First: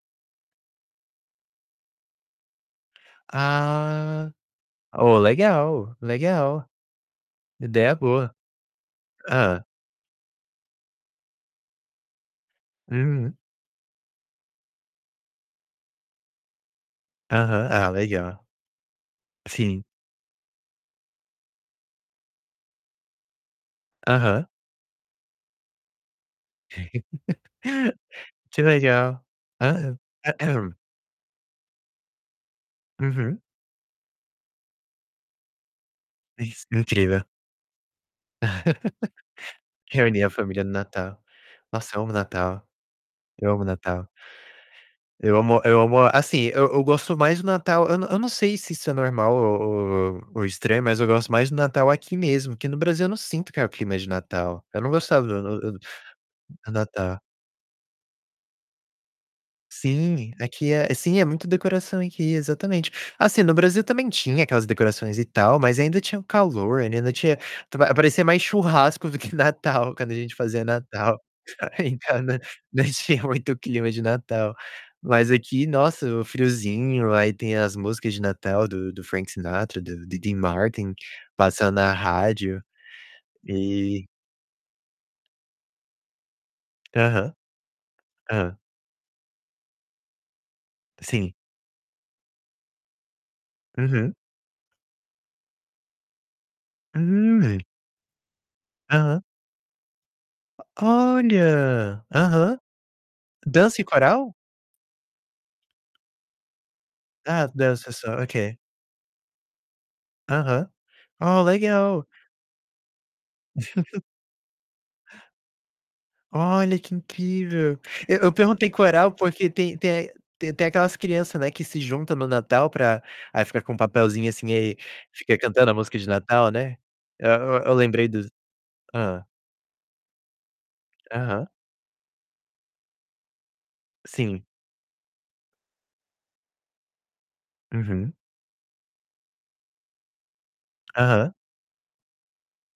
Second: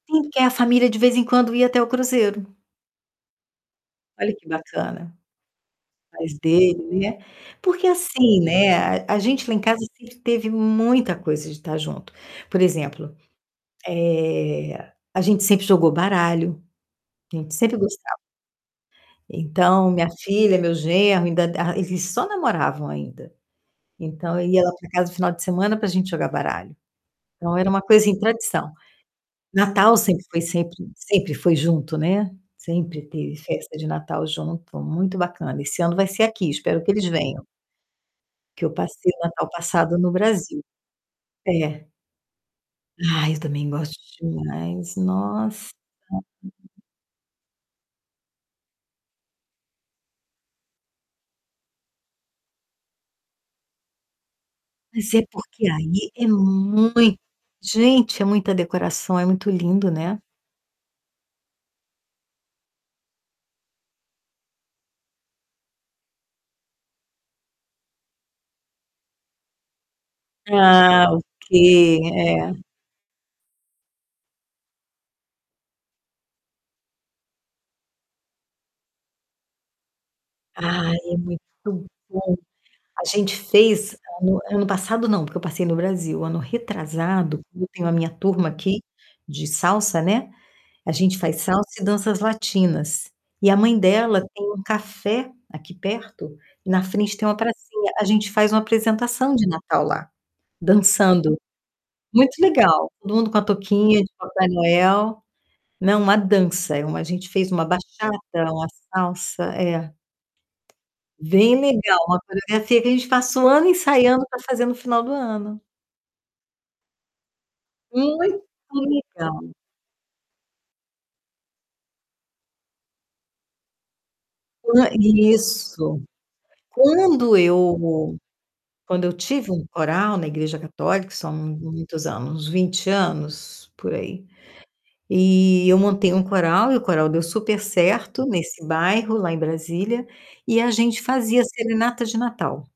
Sim, que a família de vez em quando ia até o Cruzeiro. Ah! Olha que bacana. Ô, legal, Mas legal. dele, né. Porque Ideia boa. assim, né, a a gente lá em Hã. casa sempre teve muita coisa de tá junto. Por exemplo, Uhum. eh, a gente sempre jogou baralho, a gente Aham, sempre ah, gostava. legal. Sim. Então, minha filha, meu genro, ainda ah, eles só namoravam ainda. Então Aham. ia lá pra casa no final de semana pra gente jogar baralho. Então era uma coisa em Que tradição. legal. Natal Aham. sempre E foi sempre sempre foi junto, né, sempre teve Uhum. festa de Natal junto, muito bacana. Esse ano vai ser aqui; Iss espero que eles incrível. venham. Que eu passei o Natal passado no Reunir a família Brasil. no Natal. É. Nossa, eu amo o Natal. Ai, eu Eu amo o também gosto Natal. demais, Eu amo nossa! eu amo assim, eu [unintelligible] eu gosto mais do Natal, eu n eu não sei se isso é normal ou ou ou estranho, mas eu gosto mais do Natal aqui mesmo, que no Brasil eu não sinto que é o clima de Natal. Eu não Mas é gostava do porque, do do aí, é muito Natal. gente, é muita decoração, é muito lindo, né? Sim, aqui é sim, é muito decoração aqui, exatamente. Assim, no Brasil também tinha aquelas decorações e tal, mas ainda tinha o calor, ainda tinha tu vai parecia mais churrasco do que Natal quando a gente fazia Ah, Natal. ok, Em casa é. não tinha muito clima de Natal. Mas aqui, nossa, o friozinho, aí tem as músicas de Natal do do Frank Sinatra, do Diddy Martin Ai, é muito passando na bom. rádio. A gente fez E ano ano passado não, porque eu passei no Brasil, ano Aham. retrasado, eu tenho a minha turma Hã. aqui de salsa, né, a gente Sim. faz salsa e danças latinas. E a mãe Uhum. dela tem um café aqui perto, na frente tem uma Hum. pracinha. A gente faz uma Aham. apresentação de Natal lá, O dançando. olha! Muito Aham. legal. Todo mundo com a Dança e toquinha de coral? Papai Noel não uma dança, a gente Ah, fez uma dança bachata, só, ok. uma salsa, é. Aham. Ó, Bem legal, legal. uma coreografia que a gente passa o ano ensaiando pra fazer no final do ano. Olha, que incrível. E eu Muito perguntei coral, porque legal. tem tem é t tem aquelas criança, né, que se junta no Natal pra aí fica com papelzinho, assim, e Quan fica cantando a música isso. de Natal, né, e Quando eu, eu lembrei eu dos quando eu hã. tive um coral na igreja católica, são Aham. muitos anos, uns 20 anos, por aí. Sim. E eu montei um coral, e o coral deu super Uhum. certo nesse bairro, lá em Brasília, e a gente Aham. fazia serenata de Natal.